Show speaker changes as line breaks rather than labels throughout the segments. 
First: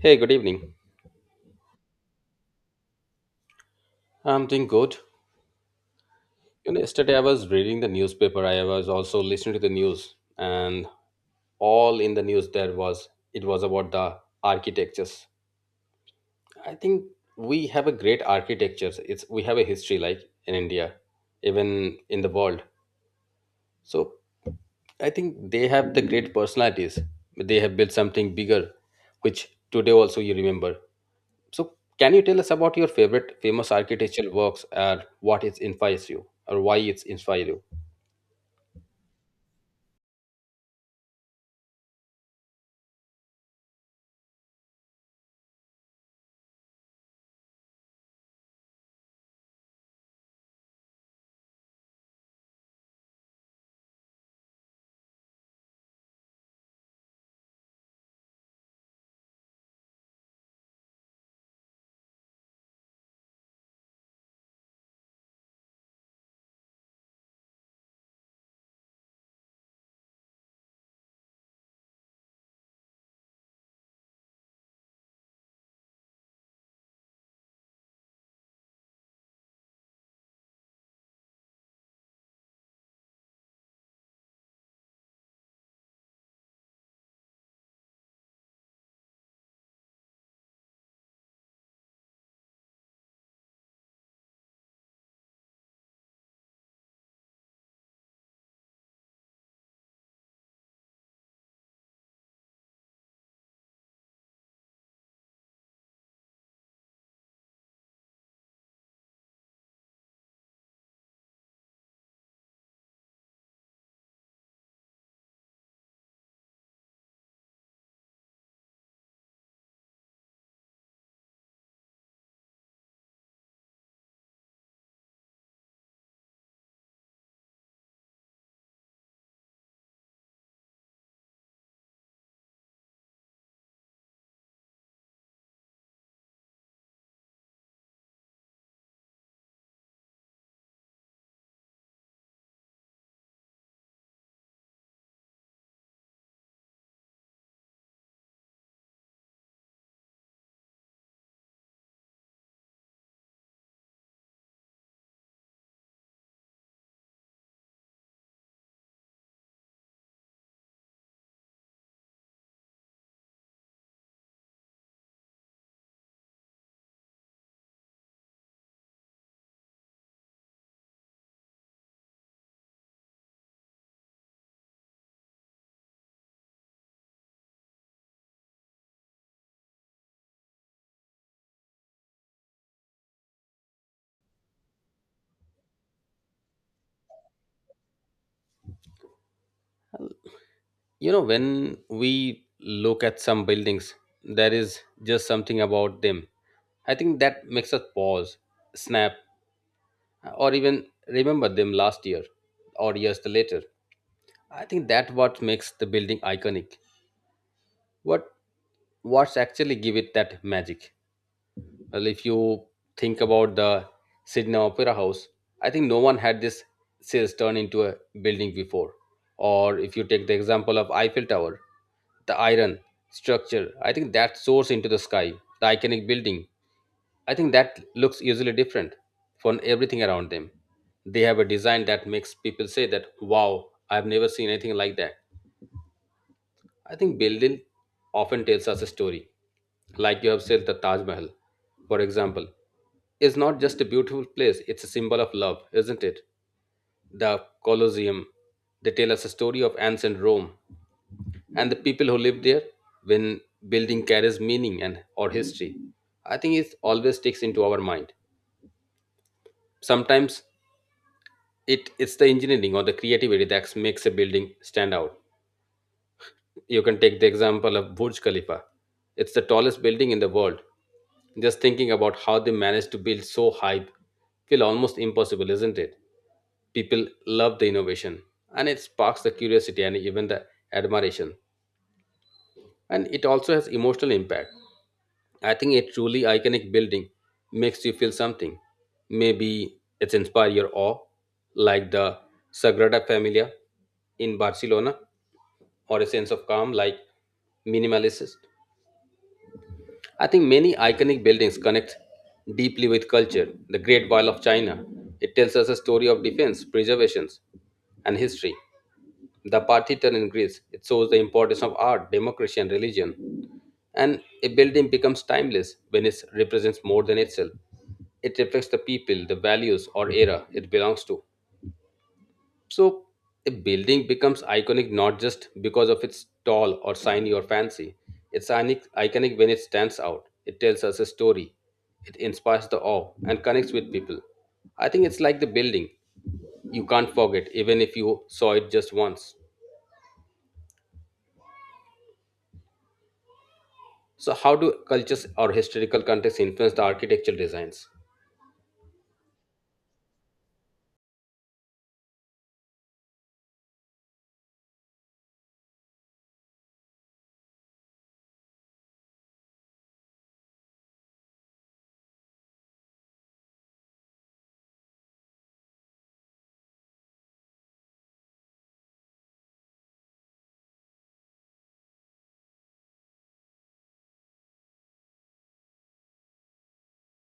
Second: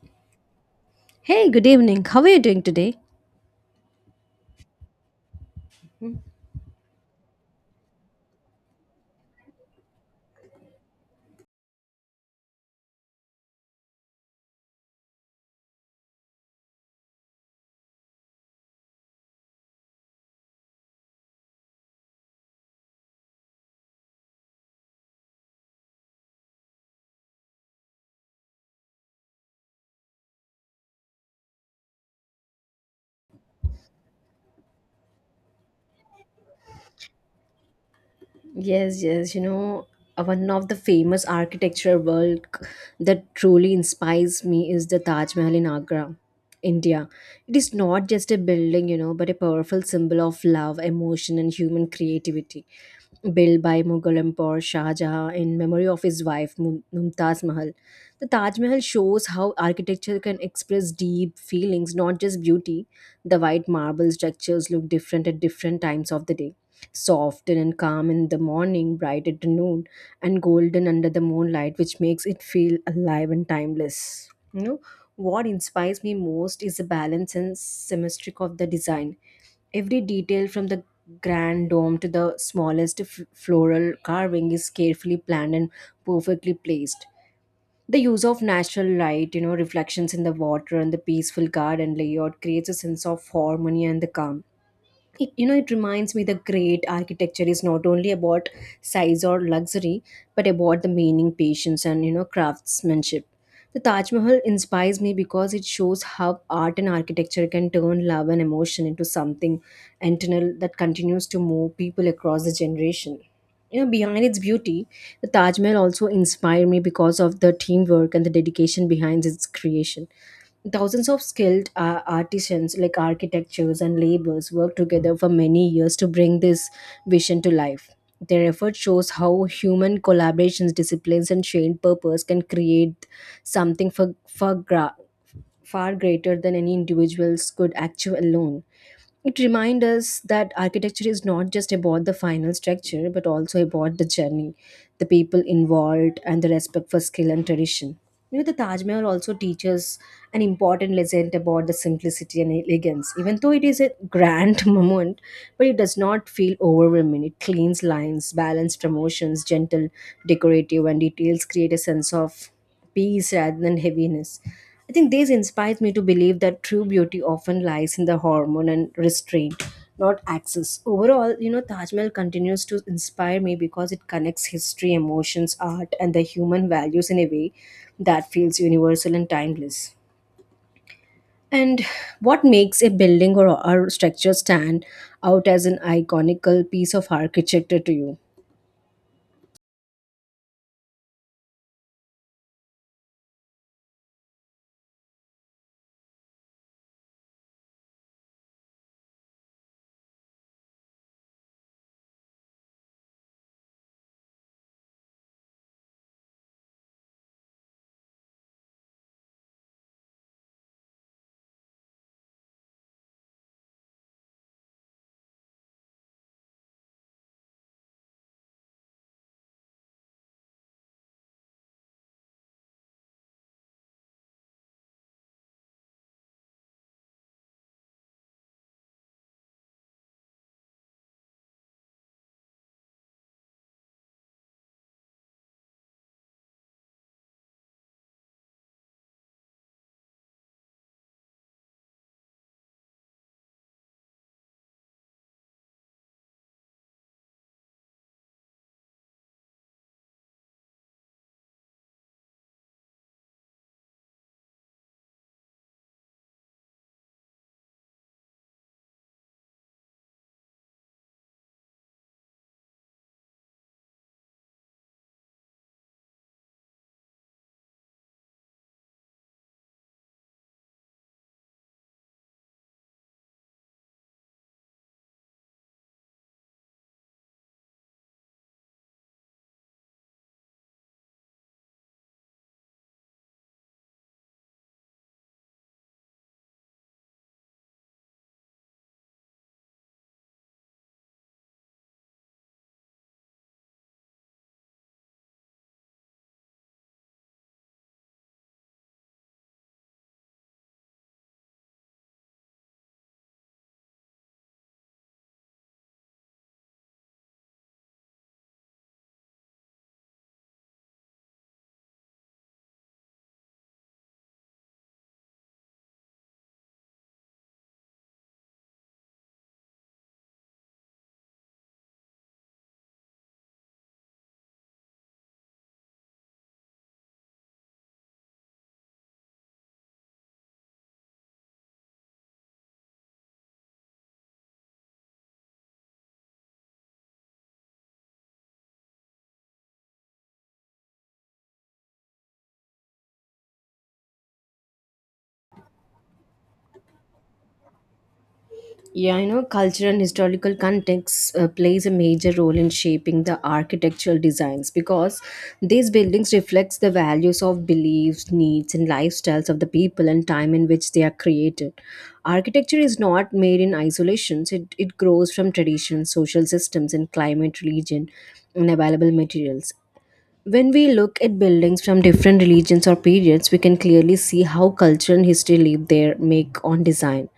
Hey, good evening.
Hey, good evening. How are you doing today?
I'm doing good. You know, yesterday I was reading the newspaper. I was also listening to the news, and all in the news there was it was about the architectures. I think we have a great architectures. It's we have a history like in India, even in the world. So I think they have the great personalities. They have built something bigger, which today also you remember. So can you tell us about your favorite famous architectural works, or what it inspires you, or why it's inspire you?
Yes, yes, you know, one of the famous architecture work that truly inspires me is the Taj Mahal in Agra, India. It is not just a building, you know, but a powerful symbol of love, emotion, and human creativity. Built by Mughal Emperor Shah Jahan in memory of his wife Mumtaz Mahal, the Taj Mahal shows how architecture can express deep feelings, not just beauty. The white marble structures look different at different times of the day, softer and calm in the morning, bright at the noon, and golden under the moonlight, which makes it feel alive and timeless. You know, what inspires me most is the balance and symmetry of the design. Every detail, from the grand dome to the smallest floral carving, is carefully planned and perfectly placed. The use of natural light, you know, reflections in the water and the peaceful garden layout creates a sense of harmony and the calm. It it reminds me the great architecture is not only about size or luxury, but about the meaning, patience, and craftsmanship. The Taj Mahal inspires me because it shows how art and architecture can turn love and emotion into something internal that continues to move people across the generation. You know, behind its beauty, the Taj Mahal also inspired me because of the teamwork and the dedication behind its creation. Thousands of skilled artisans, like architects and laborers, worked together for many years to bring this vision to life. Their effort shows how human collaborations, disciplines, and shared purpose can create something far greater than any individuals could achieve alone. It reminds us that architecture is not just about the final structure, but also about the journey, the people involved, and the respect for skill and tradition. You know, the Taj Mahal also teaches an important lesson about the simplicity and elegance. Even though it is a grand moment, but it does not feel overwhelming. It cleans lines, balanced promotions, gentle decorative and details create a sense of peace rather than heaviness. I think this inspires me to believe that true beauty often lies in the hormone and restraint, not access. Overall, you know, Taj Mahal continues to inspire me because it connects history, emotions, art, and the human values in a way that feels universal and timeless. And what makes a building or structure stand out as an iconical piece of architecture to you?
You know, when we look at some buildings, there is just something about them, I think, that makes us pause, snap, or even remember them last year or years later. I think that what makes the building iconic. What what's actually give it that magic? Well, if you think about the Sydney Opera House, I think no one had this series turned into a building before. Or if you take the example of Eiffel Tower, the iron structure, I think that soars into the sky, the iconic building. I think that looks usually different from everything around them. They have a design that makes people say that, wow, I've never seen anything like that. I think building often tells us a story. Like you have said, the Taj Mahal, for example, is not just a beautiful place, it's a symbol of love, isn't it? The Colosseum, they tell us a story of ancient Rome and the people who lived there. When building carries meaning and or history, I think it always sticks into our mind. Sometimes it's the engineering or the creativity that makes a building stand out. You can take the example of Burj Khalifa. It's the tallest building in the world. Just thinking about how they managed to build so high feel almost impossible, isn't it? People love the innovation, and it sparks the curiosity and even the admiration, and it also has emotional impact. I think a truly iconic building makes you feel something. Maybe it's inspire your awe, like the Sagrada Familia in Barcelona, or a sense of calm, like minimalist. I think many iconic buildings connect deeply with culture. The Great Wall of China, it tells us a story of defense, preservation, and history. The Parthian in Greece, it shows the importance of art, democracy, and religion. And a building becomes timeless when it represents more than itself. It reflects the people, the values, or era it belongs to. So, a building becomes iconic not just because of its tall or shiny or fancy. It's iconic when it stands out. It tells us a story. It inspires the awe and connects with people. I think it's like the building you can't forget, even if you saw it just once. So, how do cultures or historical contexts influence the architectural designs?
Yeah, you know, cultural and historical context plays a major role in shaping the architectural designs because these buildings reflects the values of beliefs, needs, and lifestyles of the people and time in which they are created. Architecture is not made in isolation; it grows from traditions, social systems, and climate, religion, and available materials. When we look at buildings from different religions or periods, we can clearly see how culture and history leave their make on design.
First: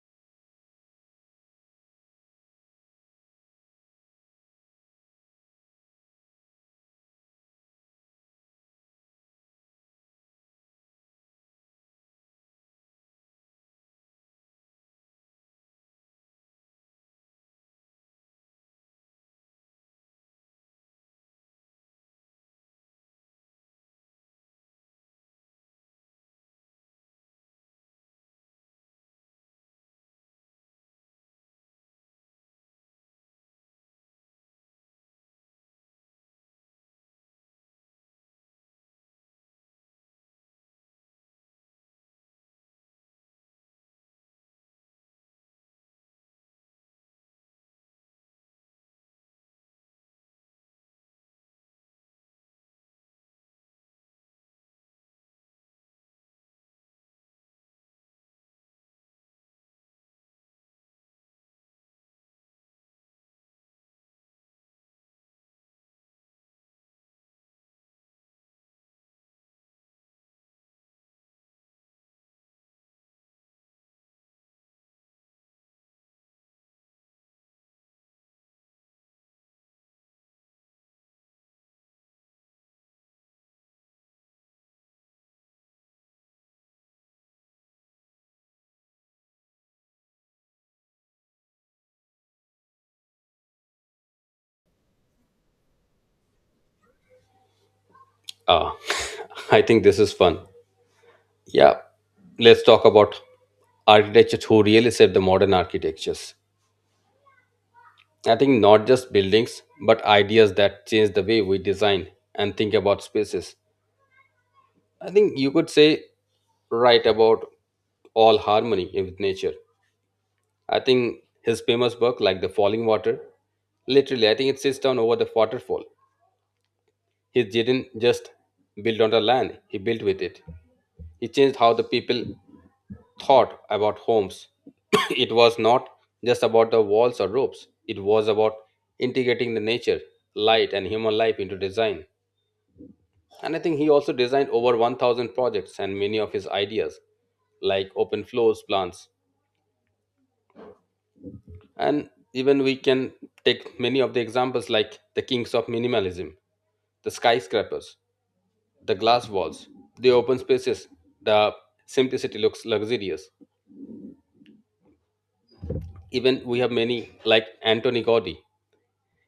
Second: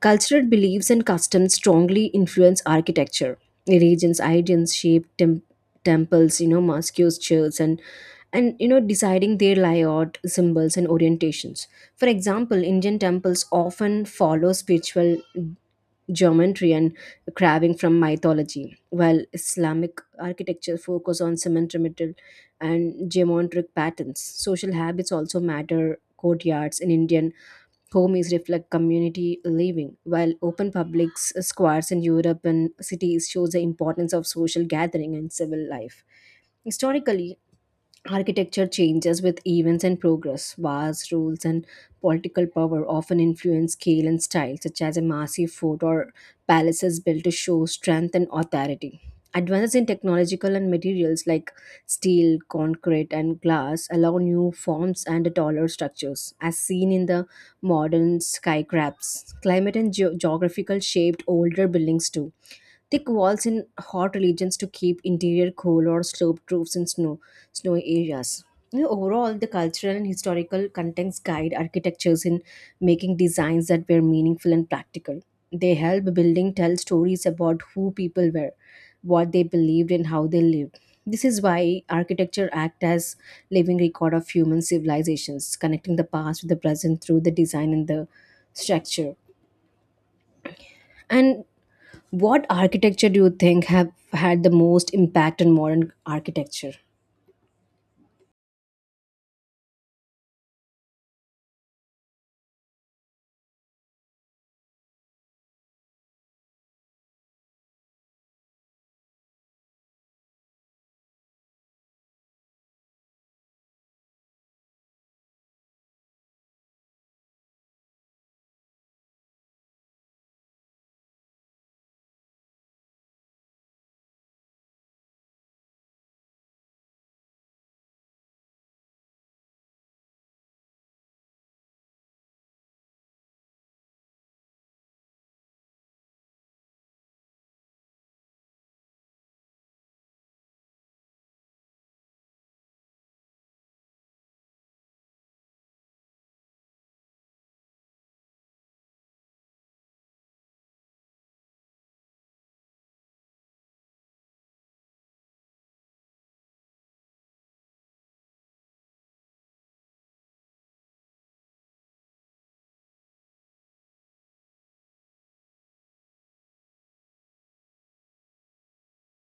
Cultural beliefs and customs strongly influence architecture. Religions, ideas shape temples, you know, mosques, churches, and you know, deciding their layout, symbols, and orientations. For example, Indian temples often follow spiritual geometry and carving from mythology, while Islamic architecture focus on symmetrical and geometric patterns. Social habits also matter. Courtyards in Indian homes reflect community living, while open public squares in Europe and cities shows the importance of social gathering and civil life. Historically, architecture changes with events and progress. Wars, rules and political power often influence scale and style, such as a massive fort or palaces built to show strength and authority. Advances in technological and materials like steel, concrete, and glass allow new forms and taller structures, as seen in the modern skyscrapers. Climate and geographical shaped older buildings too. Thick walls in hot regions to keep interior cool, or sloped roofs in snowy areas. You know, overall, the cultural and historical context guide architectures in making designs that were meaningful and practical. They help building tell stories about who people were, what they believed, and how they lived. This is why architecture act as living record of human civilizations, connecting the past with the present through the design and the structure. And what architecture do you think have had the most impact on modern architecture?
Ah, I think this is fun. Yeah, let's talk about architects who really set the modern architectures. I think not just buildings, but ideas that change the way we design and think about spaces. I think you could say right about all harmony with nature. I think his famous book, like The Falling Water, literally, I think it sits down over the waterfall. He didn't just build on the land, he built with it. He changed how the people thought about homes. It was not just about the walls or ropes, it was about integrating the nature, light, and human life into design. And I think he also designed over 1000 projects and many of his ideas, like open floors plans. And even we can take many of the examples, like the kings of minimalism, the skyscrapers, the glass walls, the open spaces, the simplicity looks luxurious. Even we have many like Antoni Gaudi.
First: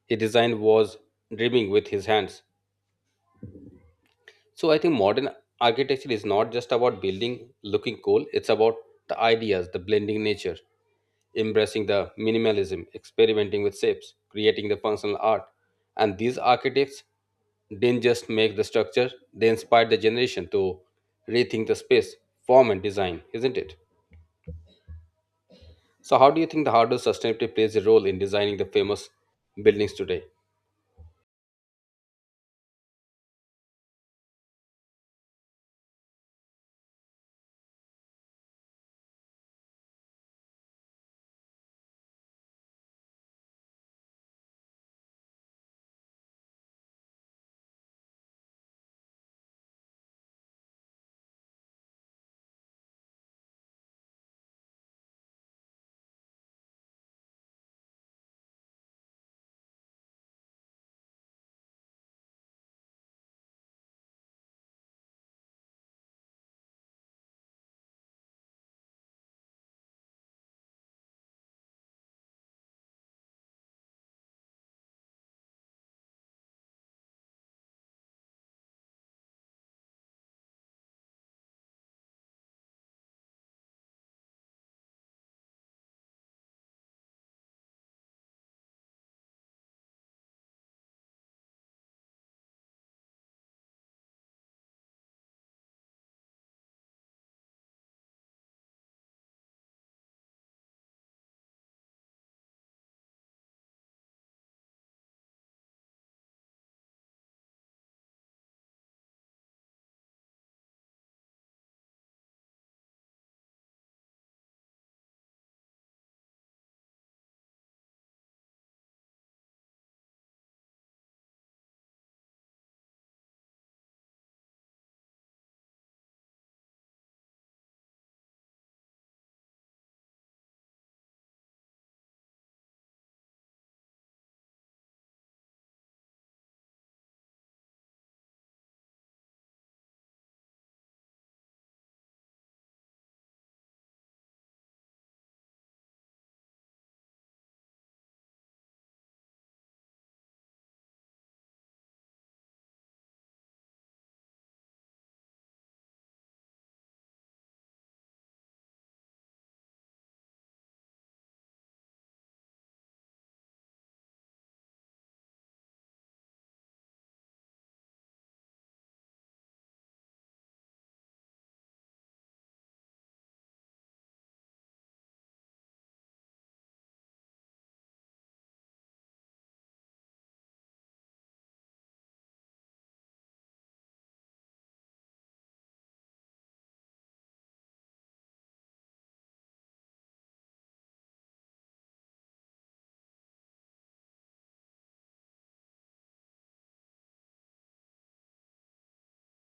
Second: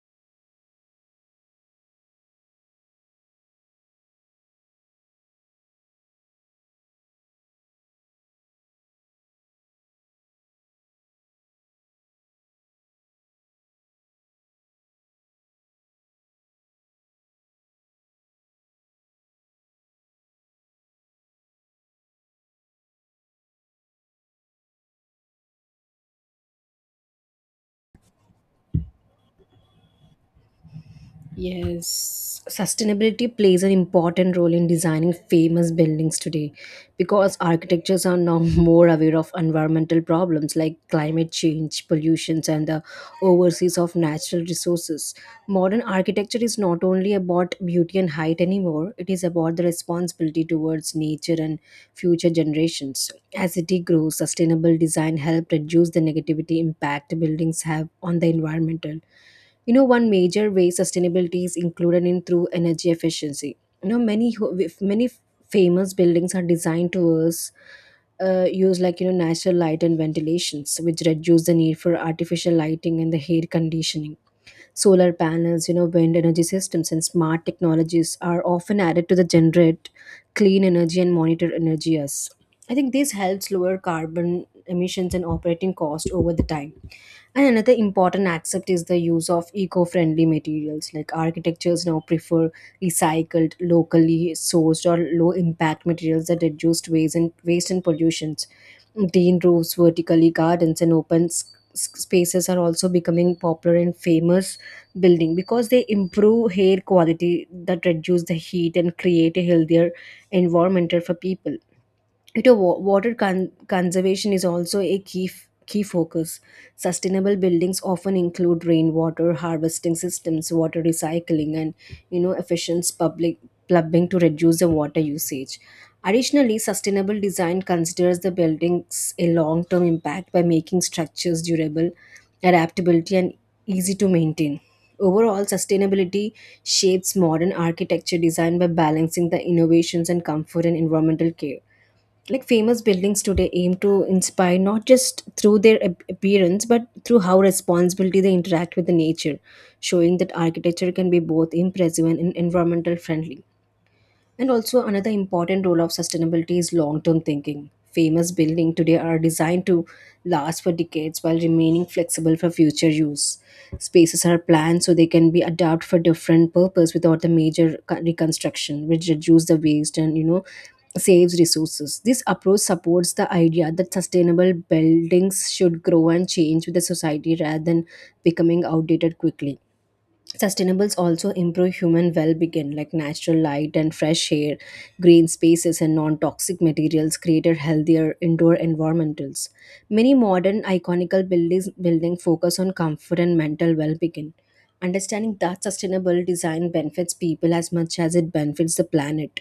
His design was dreaming with his hands. So I think modern architecture is not just about building looking cool, it's about the ideas, the blending nature, embracing the minimalism, experimenting with shapes, creating the functional art. And these architects didn't just make the structure, they inspired the generation to rethink the space, form and design, isn't it? So, how do you think the hardware sustainability plays a role in designing the famous buildings today?
Yes. Sustainability plays an important role in designing famous buildings today because architectures are now more aware of environmental problems like climate change, pollutions, and the overseas of natural resources. Modern architecture is not only about beauty and height anymore, it is about the responsibility towards nature and future generations. As city grows, sustainable design helps reduce the negativity impact buildings have on the environmental. You know, one major way sustainability is included in through energy efficiency. You know, many many famous buildings are designed to us use, like, you know, natural light and ventilations, which reduce the need for artificial lighting and the air conditioning. Solar panels, you know, wind energy systems, and smart technologies are often added to the generate clean energy and monitor energy as I think this helps lower carbon emissions and operating cost over the time. And another important aspect is the use of eco-friendly materials, like architectures now prefer recycled, locally sourced or low impact materials that reduce waste and waste and pollutions. Green roofs, vertically gardens and open spaces are also becoming popular in famous building because they improve air quality that reduce the heat and create a healthier environment for people. You know, water conservation is also a key focus. Sustainable buildings often include rainwater harvesting systems, water recycling, and you know, efficient public plumbing to reduce the water usage. Additionally, sustainable design considers the building's a long-term impact by making structures durable, adaptability, and easy to maintain. Overall, sustainability shapes modern architecture design by balancing the innovations and comfort and environmental care, like famous buildings today aim to inspire not just through their appearance but through how responsibly they interact with the nature, showing that architecture can be both impressive and environmental friendly. And also, another important role of sustainability is long term thinking. Famous buildings today are designed to last for decades while remaining flexible for future use. Spaces are planned so they can be adapted for different purpose without the major reconstruction, which reduce the waste and, you know, saves resources. This approach supports the idea that sustainable buildings should grow and change with the society rather than becoming outdated quickly. Sustainables also improve human well-being, like natural light and fresh air, green spaces, and non-toxic materials create a healthier indoor environmentals. Many modern iconical buildings building focus on comfort and mental well-being. Understanding that sustainable design benefits people as much as it benefits the planet.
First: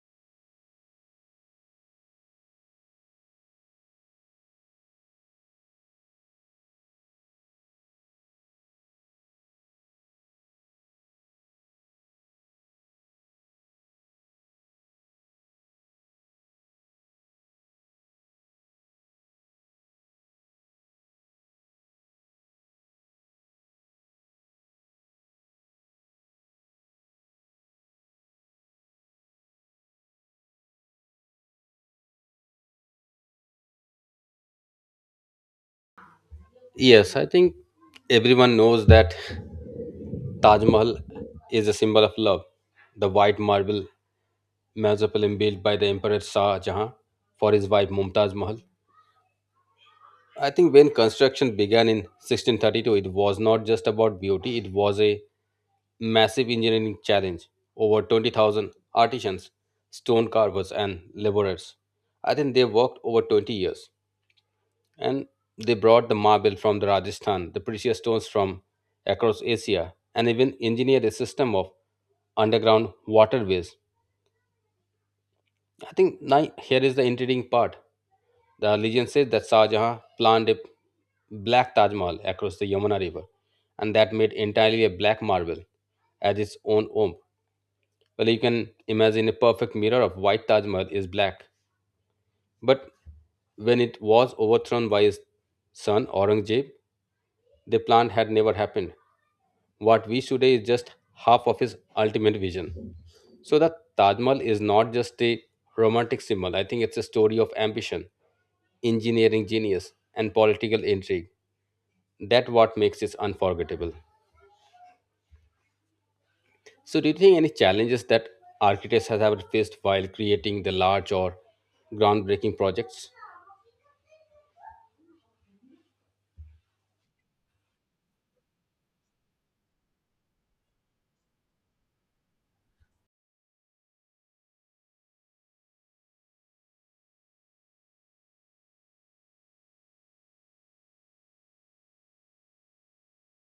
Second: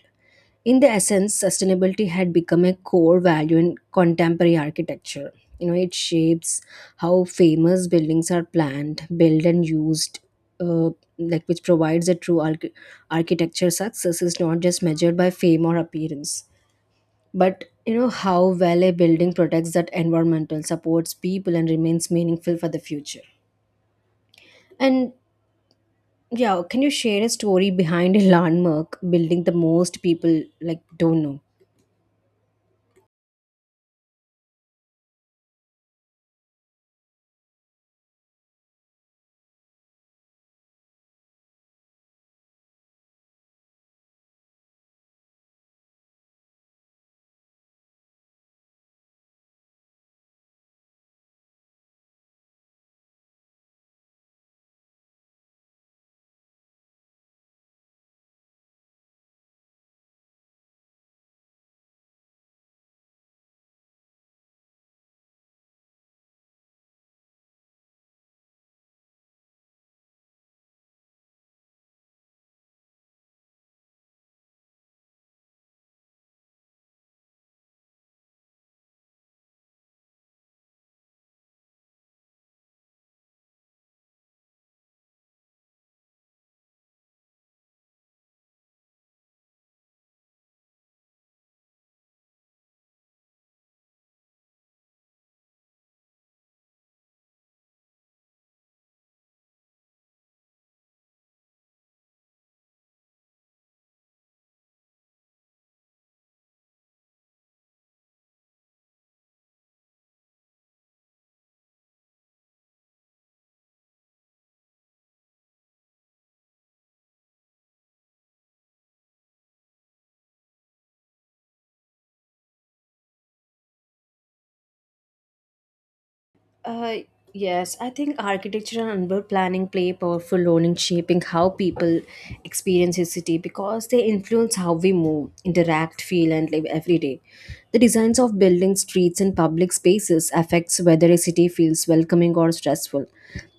In the essence, sustainability had become a core value in contemporary architecture. You know, it shapes how famous buildings are planned, built, and used. uh, like, which provides a true architecture success is not just measured by fame or appearance, but you know how well a building protects that environmental supports people and remains meaningful for the future. And yeah, can you share a story behind a landmark building the most people, like, don't know?
Yes, I think everyone knows that Taj Mahal is a symbol of love. The white marble mausoleum built by the Emperor Shah Jahan for his wife Mumtaz Mahal. I think when construction began in 1632, it was not just about beauty, it was a massive engineering challenge. Over 20,000 artisans, stone carvers, and laborers. I think they worked over 20 years, and they brought the marble from the Rajasthan, the precious stones from across Asia, and even engineered a system of underground waterways. I think now here is the intriguing part. The legend says that Shah Jahan planned a black Taj Mahal across the Yamuna River, and that made entirely a black marble as its own home. Well, you can imagine a perfect mirror of white Taj Mahal is black, but when it was overthrown by his son Aurangzeb, they planned had never happened. What we see today is just half of his ultimate vision. So the Taj Mahal is not just a romantic symbol. I think it's a story of ambition, engineering genius, and political intrigue. That what makes it unforgettable. So do you think any challenges that architects have ever faced while creating the large or groundbreaking projects?
Uh, yes, I think architecture and urban planning play a powerful role in shaping how people experience a city because they influence how we move, interact, feel, and live every day. The designs of buildings, streets, and public spaces affects whether a city feels welcoming or stressful,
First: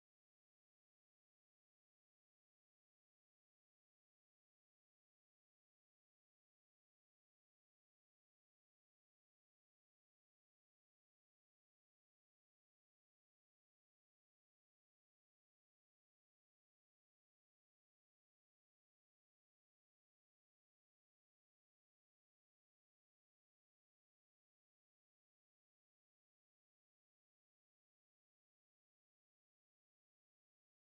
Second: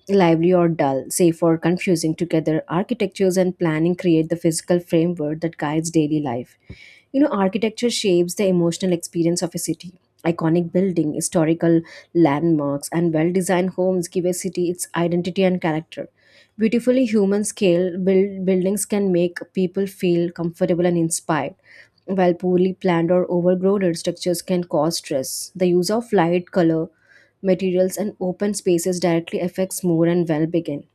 lively or dull, safe or confusing. Together, architectures and planning create the physical framework that guides daily life. You know, architecture shapes the emotional experience of a city. Iconic building, historical landmarks, and well designed homes give a city its identity and character. Beautifully human scale build, buildings can make people feel comfortable and inspired, while poorly planned or overgrown structures can cause stress. The use of light, color, materials, and open spaces directly affects mood and well being.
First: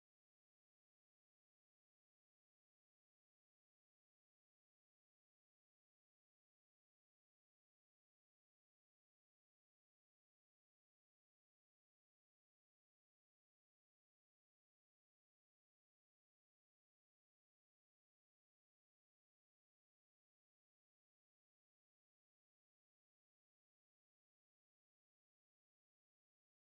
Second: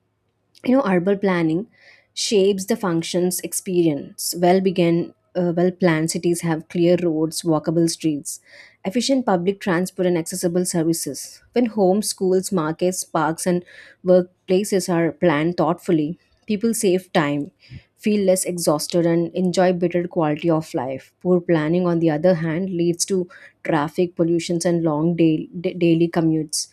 You know, urban planning shapes the functions experience well began. Well planned cities have clear roads, walkable streets, efficient public transport, and accessible services. When homes, schools, markets, parks, and workplaces are planned thoughtfully, people save time, feel less exhausted, and enjoy better quality of life. Poor planning, on the other hand, leads to traffic pollutions and long day, daily commutes.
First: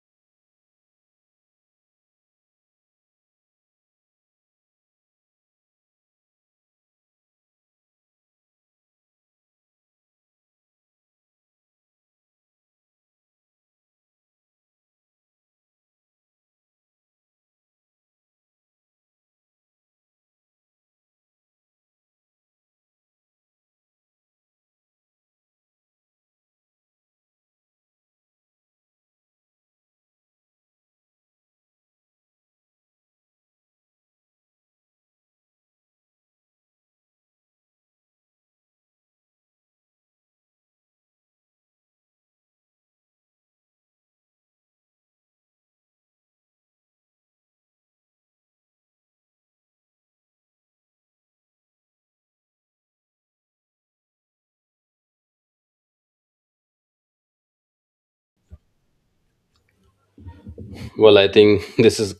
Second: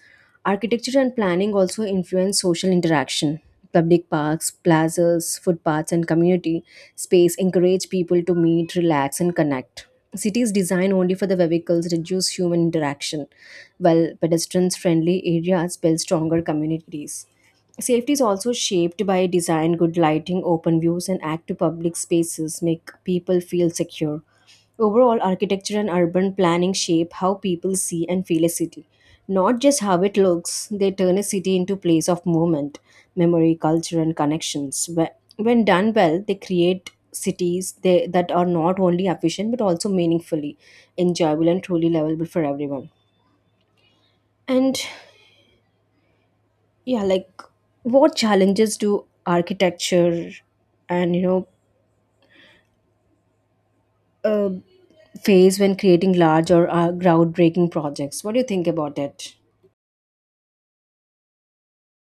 Architecture and planning also influence social interaction. Public parks, plazas, footpaths, and community space encourage people to meet, relax, and connect. Cities designed only for the vehicles reduce human interaction, while pedestrians friendly areas build stronger communities. Safety is also shaped by design, good lighting, open views, and active public spaces make people feel secure. Overall, architecture and urban planning shape how people see and feel a city. Not just how it looks, they turn a city into place of movement, memory, culture, and connections. When done well, they create cities that are not only efficient but also meaningfully enjoyable and truly livable for everyone. And yeah, like what challenges do architecture and you know uh, face when creating large or groundbreaking projects? What do you think about it?
Well, I think this is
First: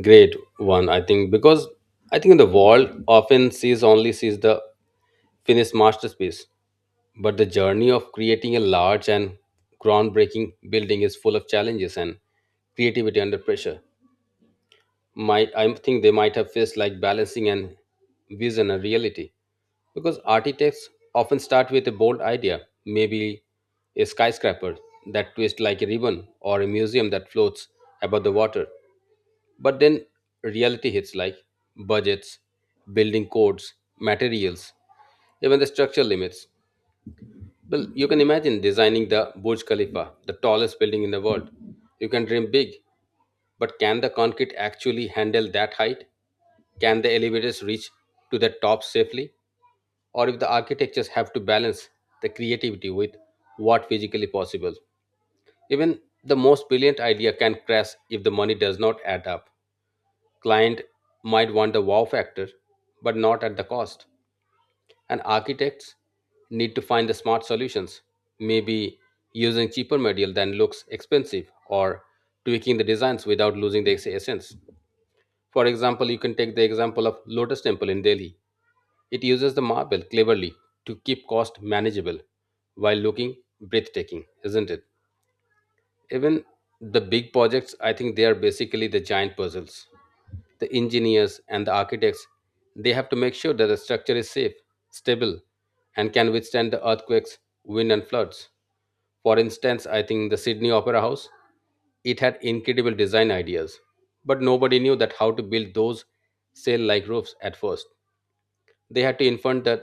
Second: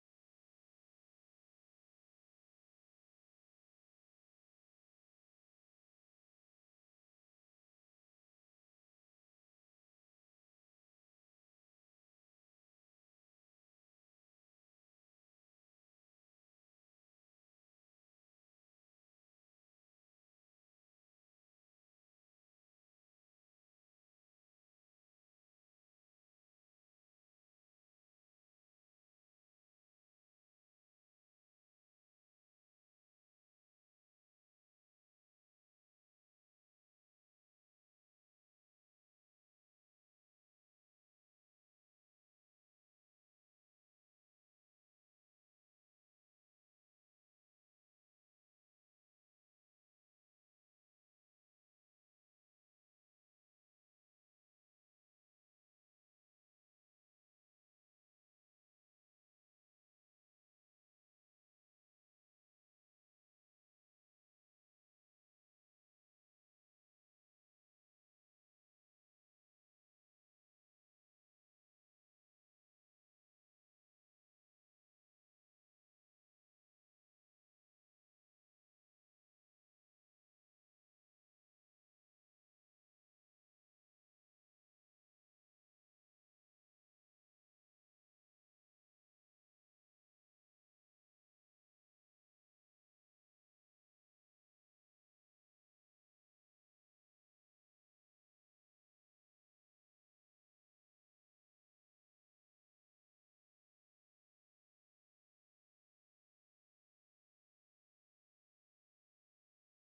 great one. I think because I think the world often sees only sees the finished masterpiece, but the journey of creating a large and groundbreaking building is full of challenges and creativity under pressure. Might I think they might have faced like balancing and vision and reality because architects often start with a bold idea, maybe a skyscraper that twists like a ribbon or a museum that floats above the water. But then reality hits like budgets, building codes, materials, even the structure limits. Well, you can imagine designing the Burj Khalifa, the tallest building in the world. You can dream big, but can the concrete actually handle that height? Can the elevators reach to the top safely? Or if the architectures have to balance the creativity with what physically possible? Even the most brilliant idea can crash if the money does not add up. Client might want the wow factor, but not at the cost. And architects need to find the smart solutions, maybe using cheaper material than looks expensive or tweaking the designs without losing the essence. For example, you can take the example of Lotus Temple in Delhi. It uses the marble cleverly to keep cost manageable while looking breathtaking, isn't it? Even the big projects, I think they are basically the giant puzzles. The engineers and the architects, they have to make sure that the structure is safe, stable, and can withstand the earthquakes, wind, and floods. For instance, I think the Sydney Opera House, it had incredible design ideas, but nobody knew that how to build those sail-like roofs at first. They had to invent that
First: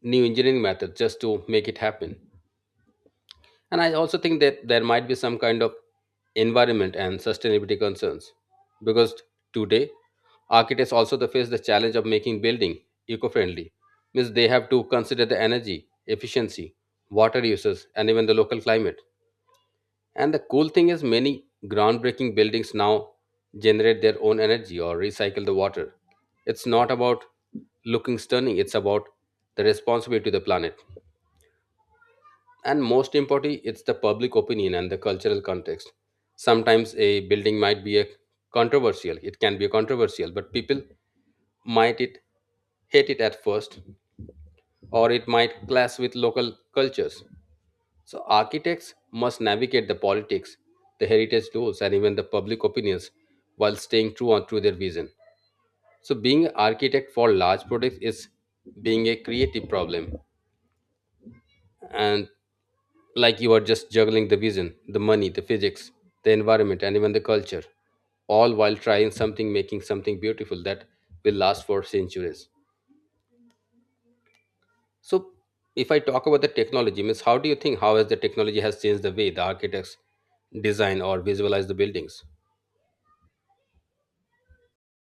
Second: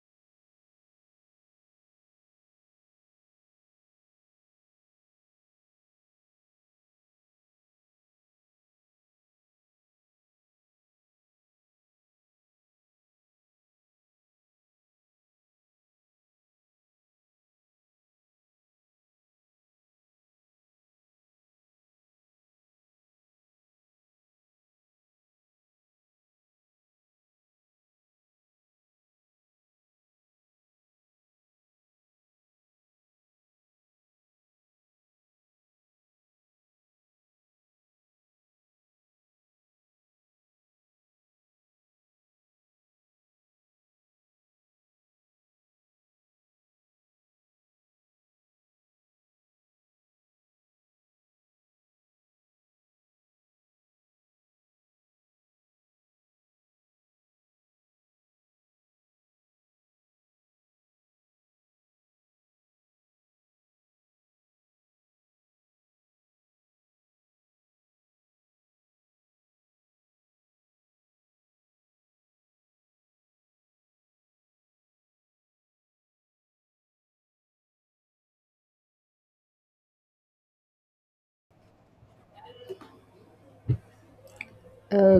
new engineering method just to make it happen. And I also think that there might be some kind of environment and sustainability concerns because today architects also they face the challenge of making building eco-friendly means they have to consider the energy efficiency, water uses, and even the local climate. And the cool thing is many groundbreaking buildings now generate their own energy or recycle the water. It's not about looking stunning, it's about the responsibility to the planet. And most importantly, it's the public opinion and the cultural context. Sometimes a building might be a controversial. It can be controversial, but people might it hate it at first, or it might clash with local cultures. So architects must navigate the politics, the heritage laws, and even the public opinions while staying true on to their vision. So being an architect for large projects is being a creative problem, and like you are just juggling the vision, the money, the physics, the environment, and even the culture, all while trying something, making something beautiful that will last for centuries. So, if I talk about the technology, means how do you think how has the technology has changed the way the architects design or visualize the buildings?
Uh,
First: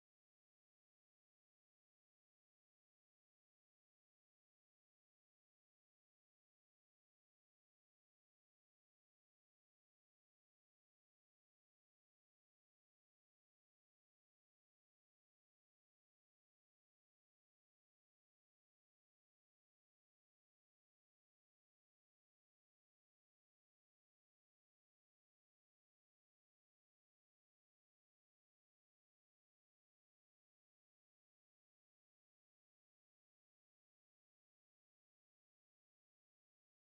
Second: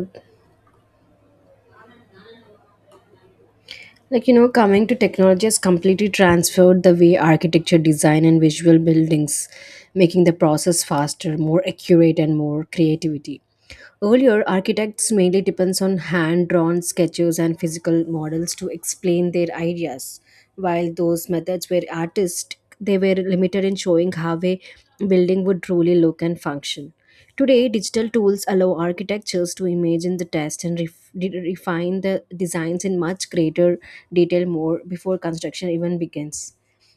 Coming to technology has completely transformed the way architecture design and visual buildings, making the process faster, more accurate, and more creativity. Earlier, architects mainly depends on hand-drawn sketches and physical models to explain their ideas. While those methods were artistic, they were limited in showing how a building would truly look and function. Today, digital tools allow architectures to imagine the test and refine the designs in much greater detail more before construction even begins.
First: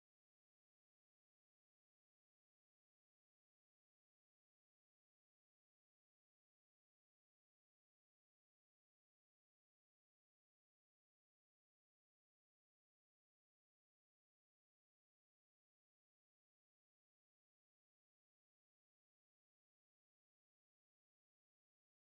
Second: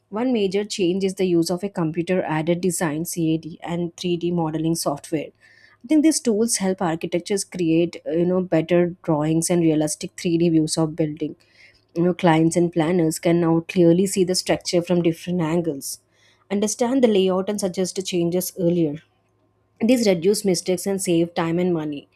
One major change is the use of a computer aided design CAD and 3D modeling software. I think these tools help architectures create, better drawings and realistic 3D views of building. You know, clients and planners can now clearly see the structure from different angles, understand the layout, and suggest changes earlier. These reduce mistakes and save time and money.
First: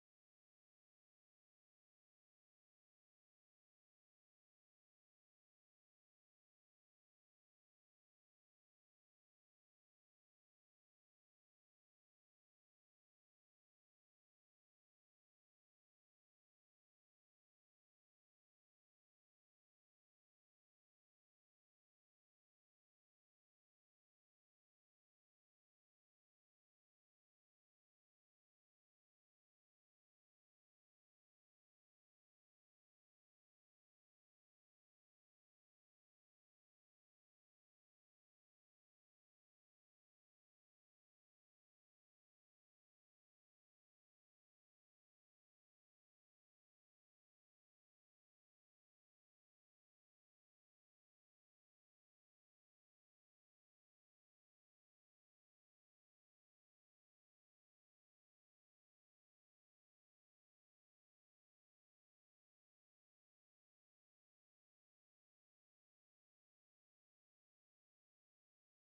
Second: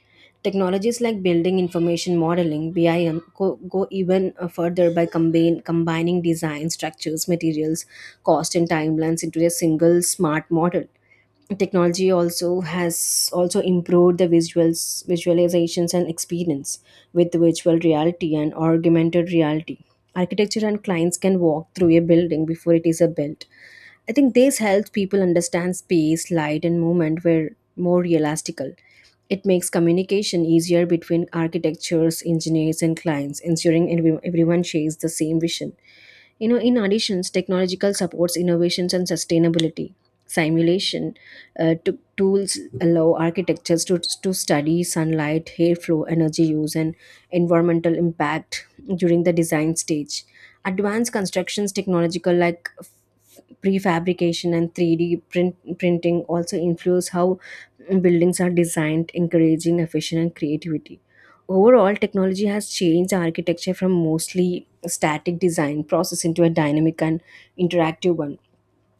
Technologies like building information modeling (BIM) go even further by combining design, structures, materials, cost, and timelines into a single smart model. Technology also has also improved the visuals, visualizations, and experience with virtual reality and augmented reality. Architecture and clients can walk through a building before it is a built. I think this helps people understand space, light, and movement were more realistical. It makes communication easier between architects, engineers, and clients, ensuring everyone shares the same vision. You know, in addition, technological supports innovations and sustainability. Simulation tools allow architects to study sunlight, airflow, energy use, and environmental impact during the design stage. Advanced constructions technological like prefabrication and printing also influence how buildings are designed, encouraging efficient and creativity. Overall, technology has changed architecture from mostly static design process into a dynamic and interactive one.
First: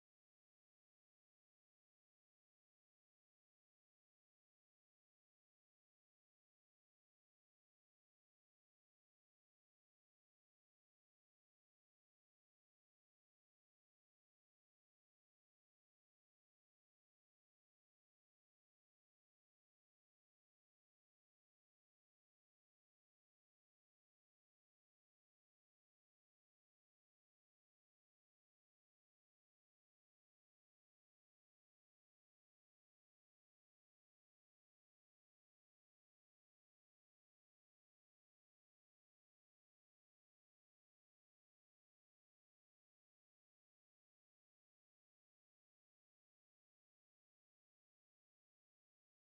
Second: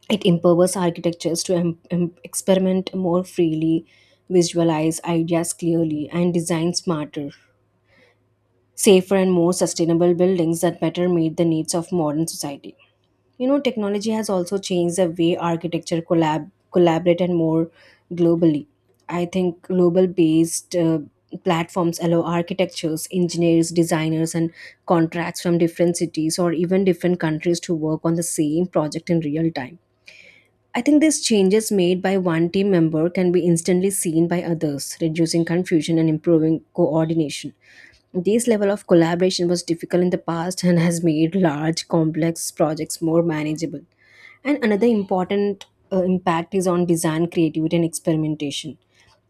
It empowers architectures to experiment more freely, visualize ideas clearly, and design smarter, safer, and more sustainable buildings that better meet the needs of modern society. You know, technology has also changed the way architecture collaborate and more globally. I think global-based platforms allow architectures, engineers, designers, and contracts from different cities or even different countries to work on the same project in real time. I think these changes made by one team member can be instantly seen by others, reducing confusion and improving coordination. This level of collaboration was difficult in the past and has made large, complex projects more manageable. And another important impact is on design creativity and experimentation.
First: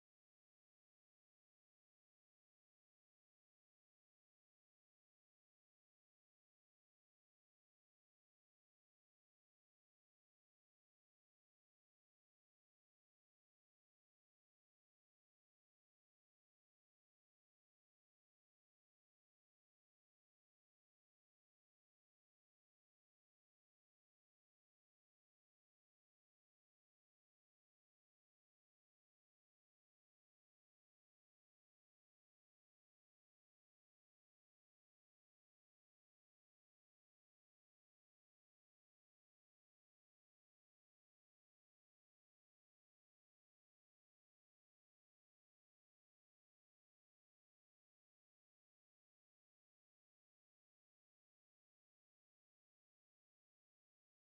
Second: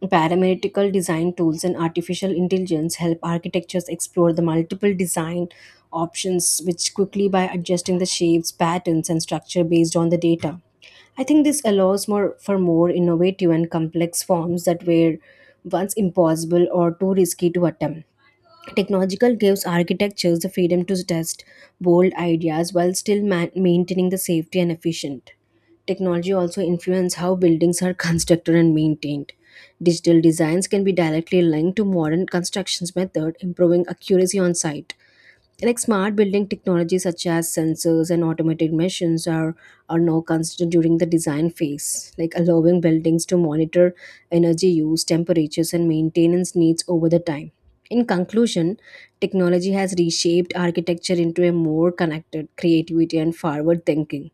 Parametrical design tools and artificial intelligence help architectures explore the multiple design options which quickly by adjusting the shapes, patterns, and structure based on the data. I think this allows more for more innovative and complex forms that were once impossible or too risky to attempt. Technological gives architectures the freedom to test bold ideas while still maintaining the safety and efficient. Technology also influences how buildings are constructed and maintained. Digital designs can be directly linked to modern constructions method, improving accuracy on site. Like smart building technologies such as sensors and automated machines are now considered during the design phase, like allowing buildings to monitor energy use, temperatures, and maintenance needs over the time. In conclusion, technology has reshaped architecture into a more connected creativity and forward thinking.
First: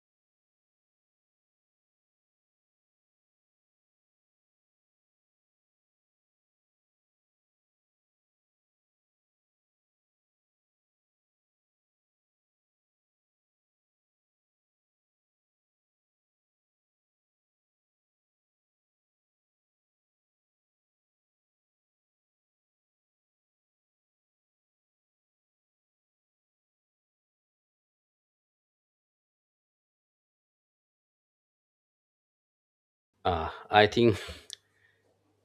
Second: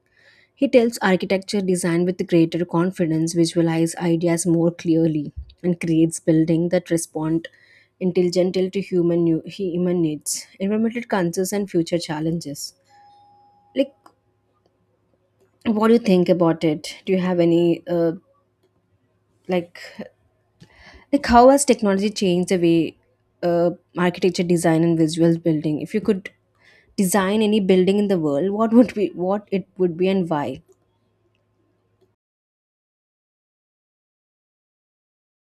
He tells architecture design with greater confidence, visualize ideas more clearly, and creates buildings that respond intelligently to human needs, environmental concerns, and future challenges. Like, what do you think about it? Do you have any like how has technology changed the way uh, architecture design and visual building? If you could design any building in the world, what it would be and why?
I think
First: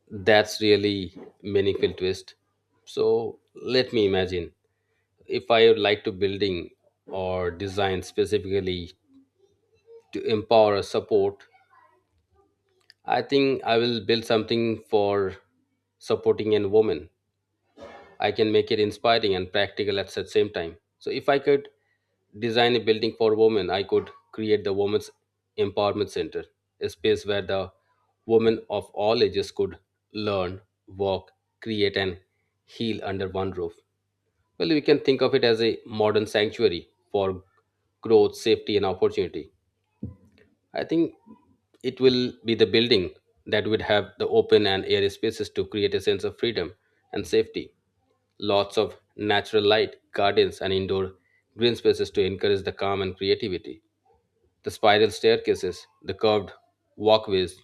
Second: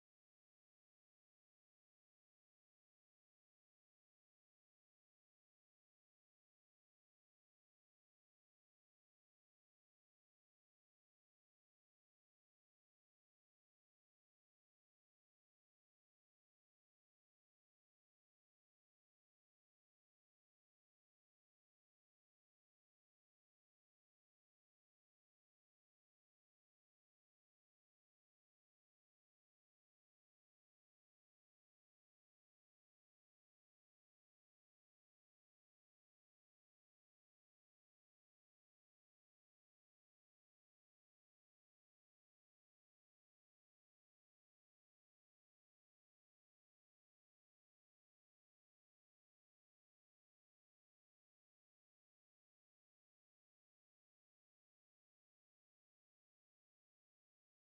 that's really meaningful twist. So let me imagine if I would like to building or design specifically to empower or support, I think I will build something for supporting a woman. I can make it inspiring and practical at the same time. So if I could design a building for women, I could create the Women's Empowerment Center, a space where the women of all ages could learn, work, create, and heal under one roof. Well, we can think of it as a modern sanctuary for growth, safety, and opportunity. I think it will be the building that would have the open and airy spaces to create a sense of freedom and safety. Lots of natural light, gardens, and indoor green spaces to encourage the calm and creativity. The spiral staircases, the curved walkways,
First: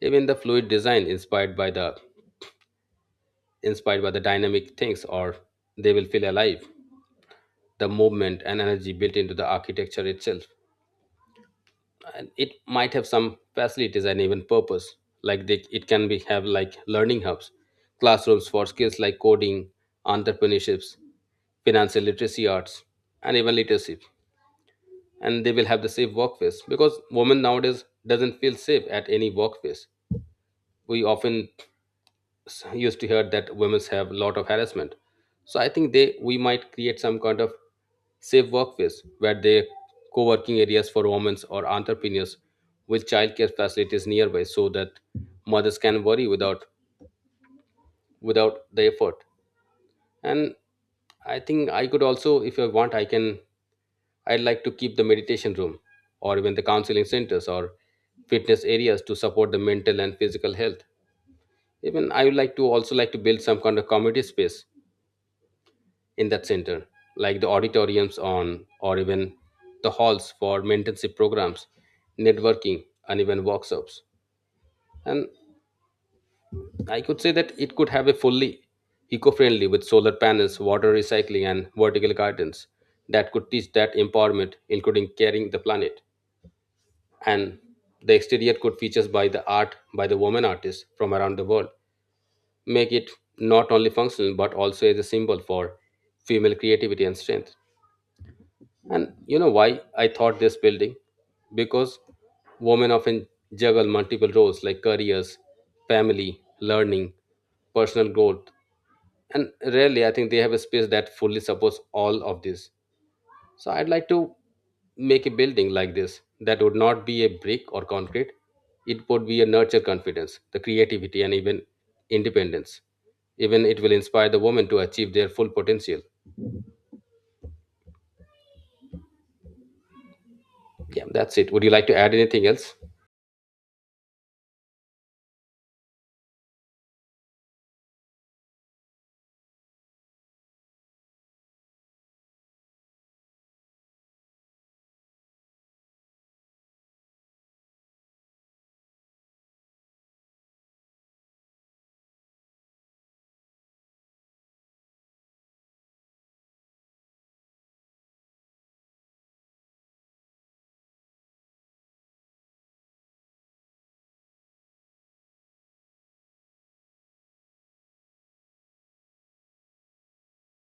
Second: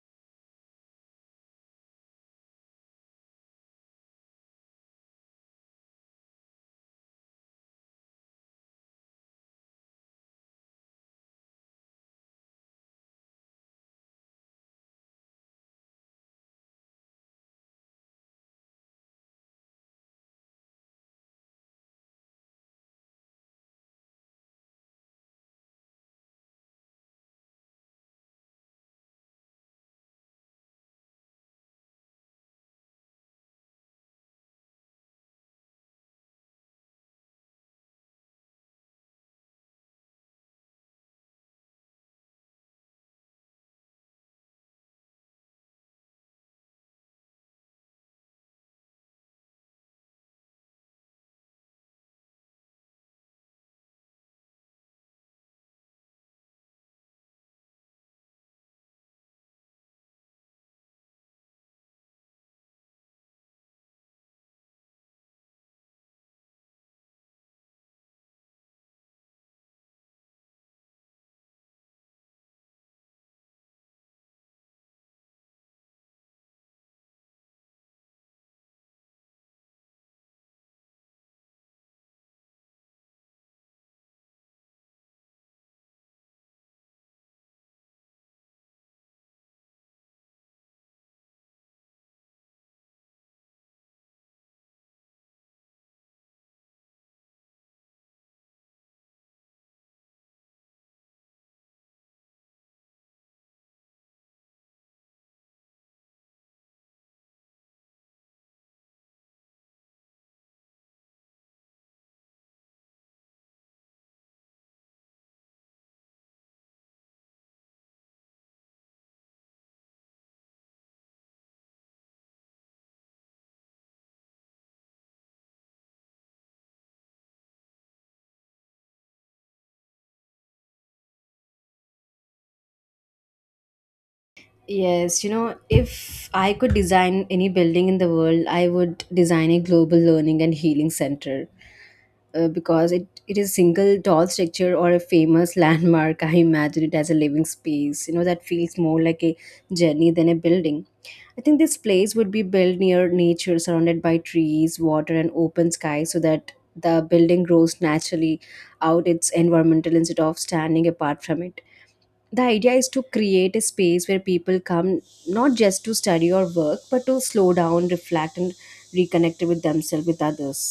even the fluid design inspired by the dynamic things, or they will feel alive, the movement and energy built into the architecture itself. And it might have some facilities and even purpose, like it can be have like learning hubs, classrooms for skills like coding, entrepreneurships, financial literacy, arts, and even leadership. And they will have the safe workplace because women nowadays doesn't feel safe at any workplace. We often used to hear that women have a lot of harassment. So I think they we might create some kind of safe workplace where they co-working areas for women or entrepreneurs with childcare facilities nearby so that mothers can worry without the effort. And I think I could also, if I want, I can I'd like to keep the meditation room or even the counseling centers or fitness areas to support the mental and physical health. Even I would like to also like to build some kind of community space in that center, like the auditoriums on or even the halls for mentorship programs, networking, and even workshops. And I could say that it could have a fully eco-friendly with solar panels, water recycling, and vertical gardens that could teach that empowerment, including caring the planet. And the exterior could features by the art by the women artists from around the world, make it not only functional but also as a symbol for female creativity and strength. And you know why I thought this building? Because women often juggle multiple roles like careers, family, learning, personal growth, and rarely I think they have a space that fully supports all of this. So I'd like to make a building like this that would not be a brick or concrete. It would be a nurture confidence, the creativity, and even independence. Even it will inspire the woman to achieve their full potential. Yeah, that's it. Would you like to add anything else?
Yes, you know, if I could design any building in the world, I would design a global learning and healing center, because it is single tall structure or a famous landmark. I imagine it as a living space, you know, that feels more like a journey than a building. I think this place would be built near nature, surrounded by trees, water, and open sky so that the building grows naturally out its environmental instead of standing apart from it. The idea is to create a space where people come not just to study or work but to slow down, reflect, and reconnect with themselves, with others.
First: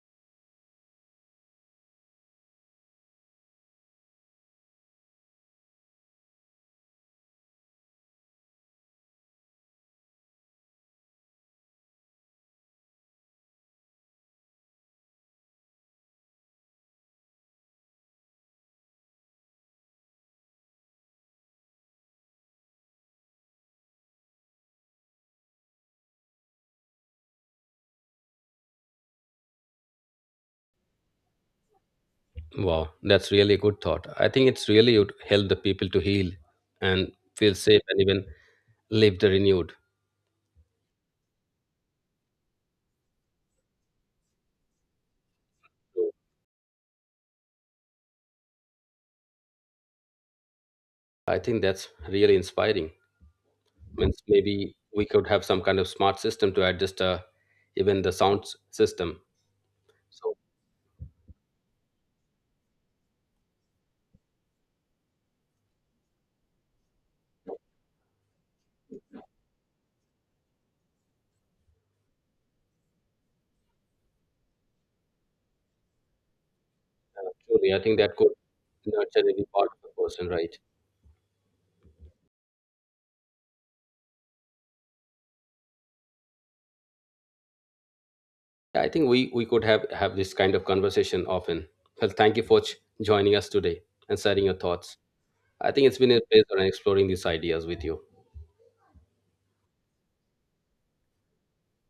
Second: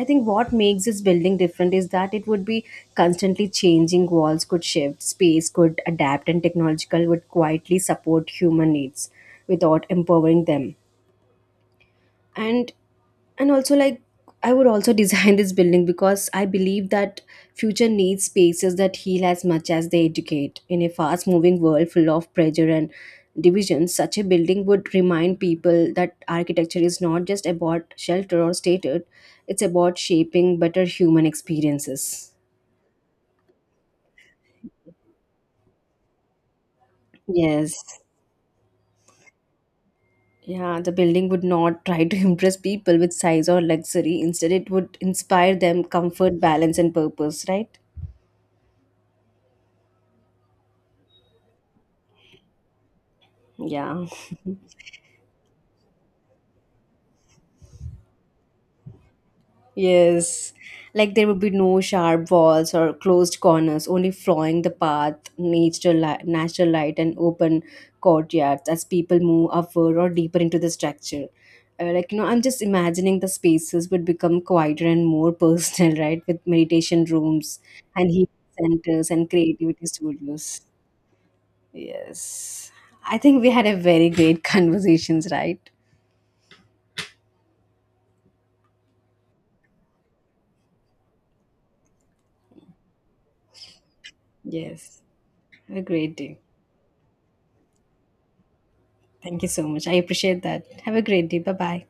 I think what makes this building different is that it would be constantly changing. Walls could shift, space could adapt, and technological would quietly support human needs without empowering them. And and also like I would also design this building because I believe that future needs spaces that heal as much as they educate. In a fast moving world full of pressure and division, such a building would remind people that architecture is not just about shelter or status. It's about shaping better human experiences.
Wow, that's really a good thought. I think it's really would help the people to heal and feel safe and
Yes.
even live the renewed.
Yeah, the building would not try to impress people with size or luxury. Instead, it would inspire them
So
comfort, balance, and purpose, right?
I think that's really inspiring.
Yeah.
Means maybe we could have some kind of smart system to adjust even the sound system. So
Yes, like there would be no sharp walls or closed corners, only flowing the path, natural light, and open courtyards as people move upward or deeper into the structure. I'm just imagining the spaces would become quieter and more personal, right? With meditation rooms
truly, I think
and
that
healing
could
centers
nurture
and
every part of
creativity
the person, right?
studios. Yes, I think we had a very great conversations, right?
Yeah, I think we could have this kind of conversation often. Well, thank you for joining us today and sharing your thoughts.
Yes,
I
have a
think it's been
great
a
day.
pleasure exploring these ideas with you.
Thank you so much. I appreciate that. Have a great day. Bye bye.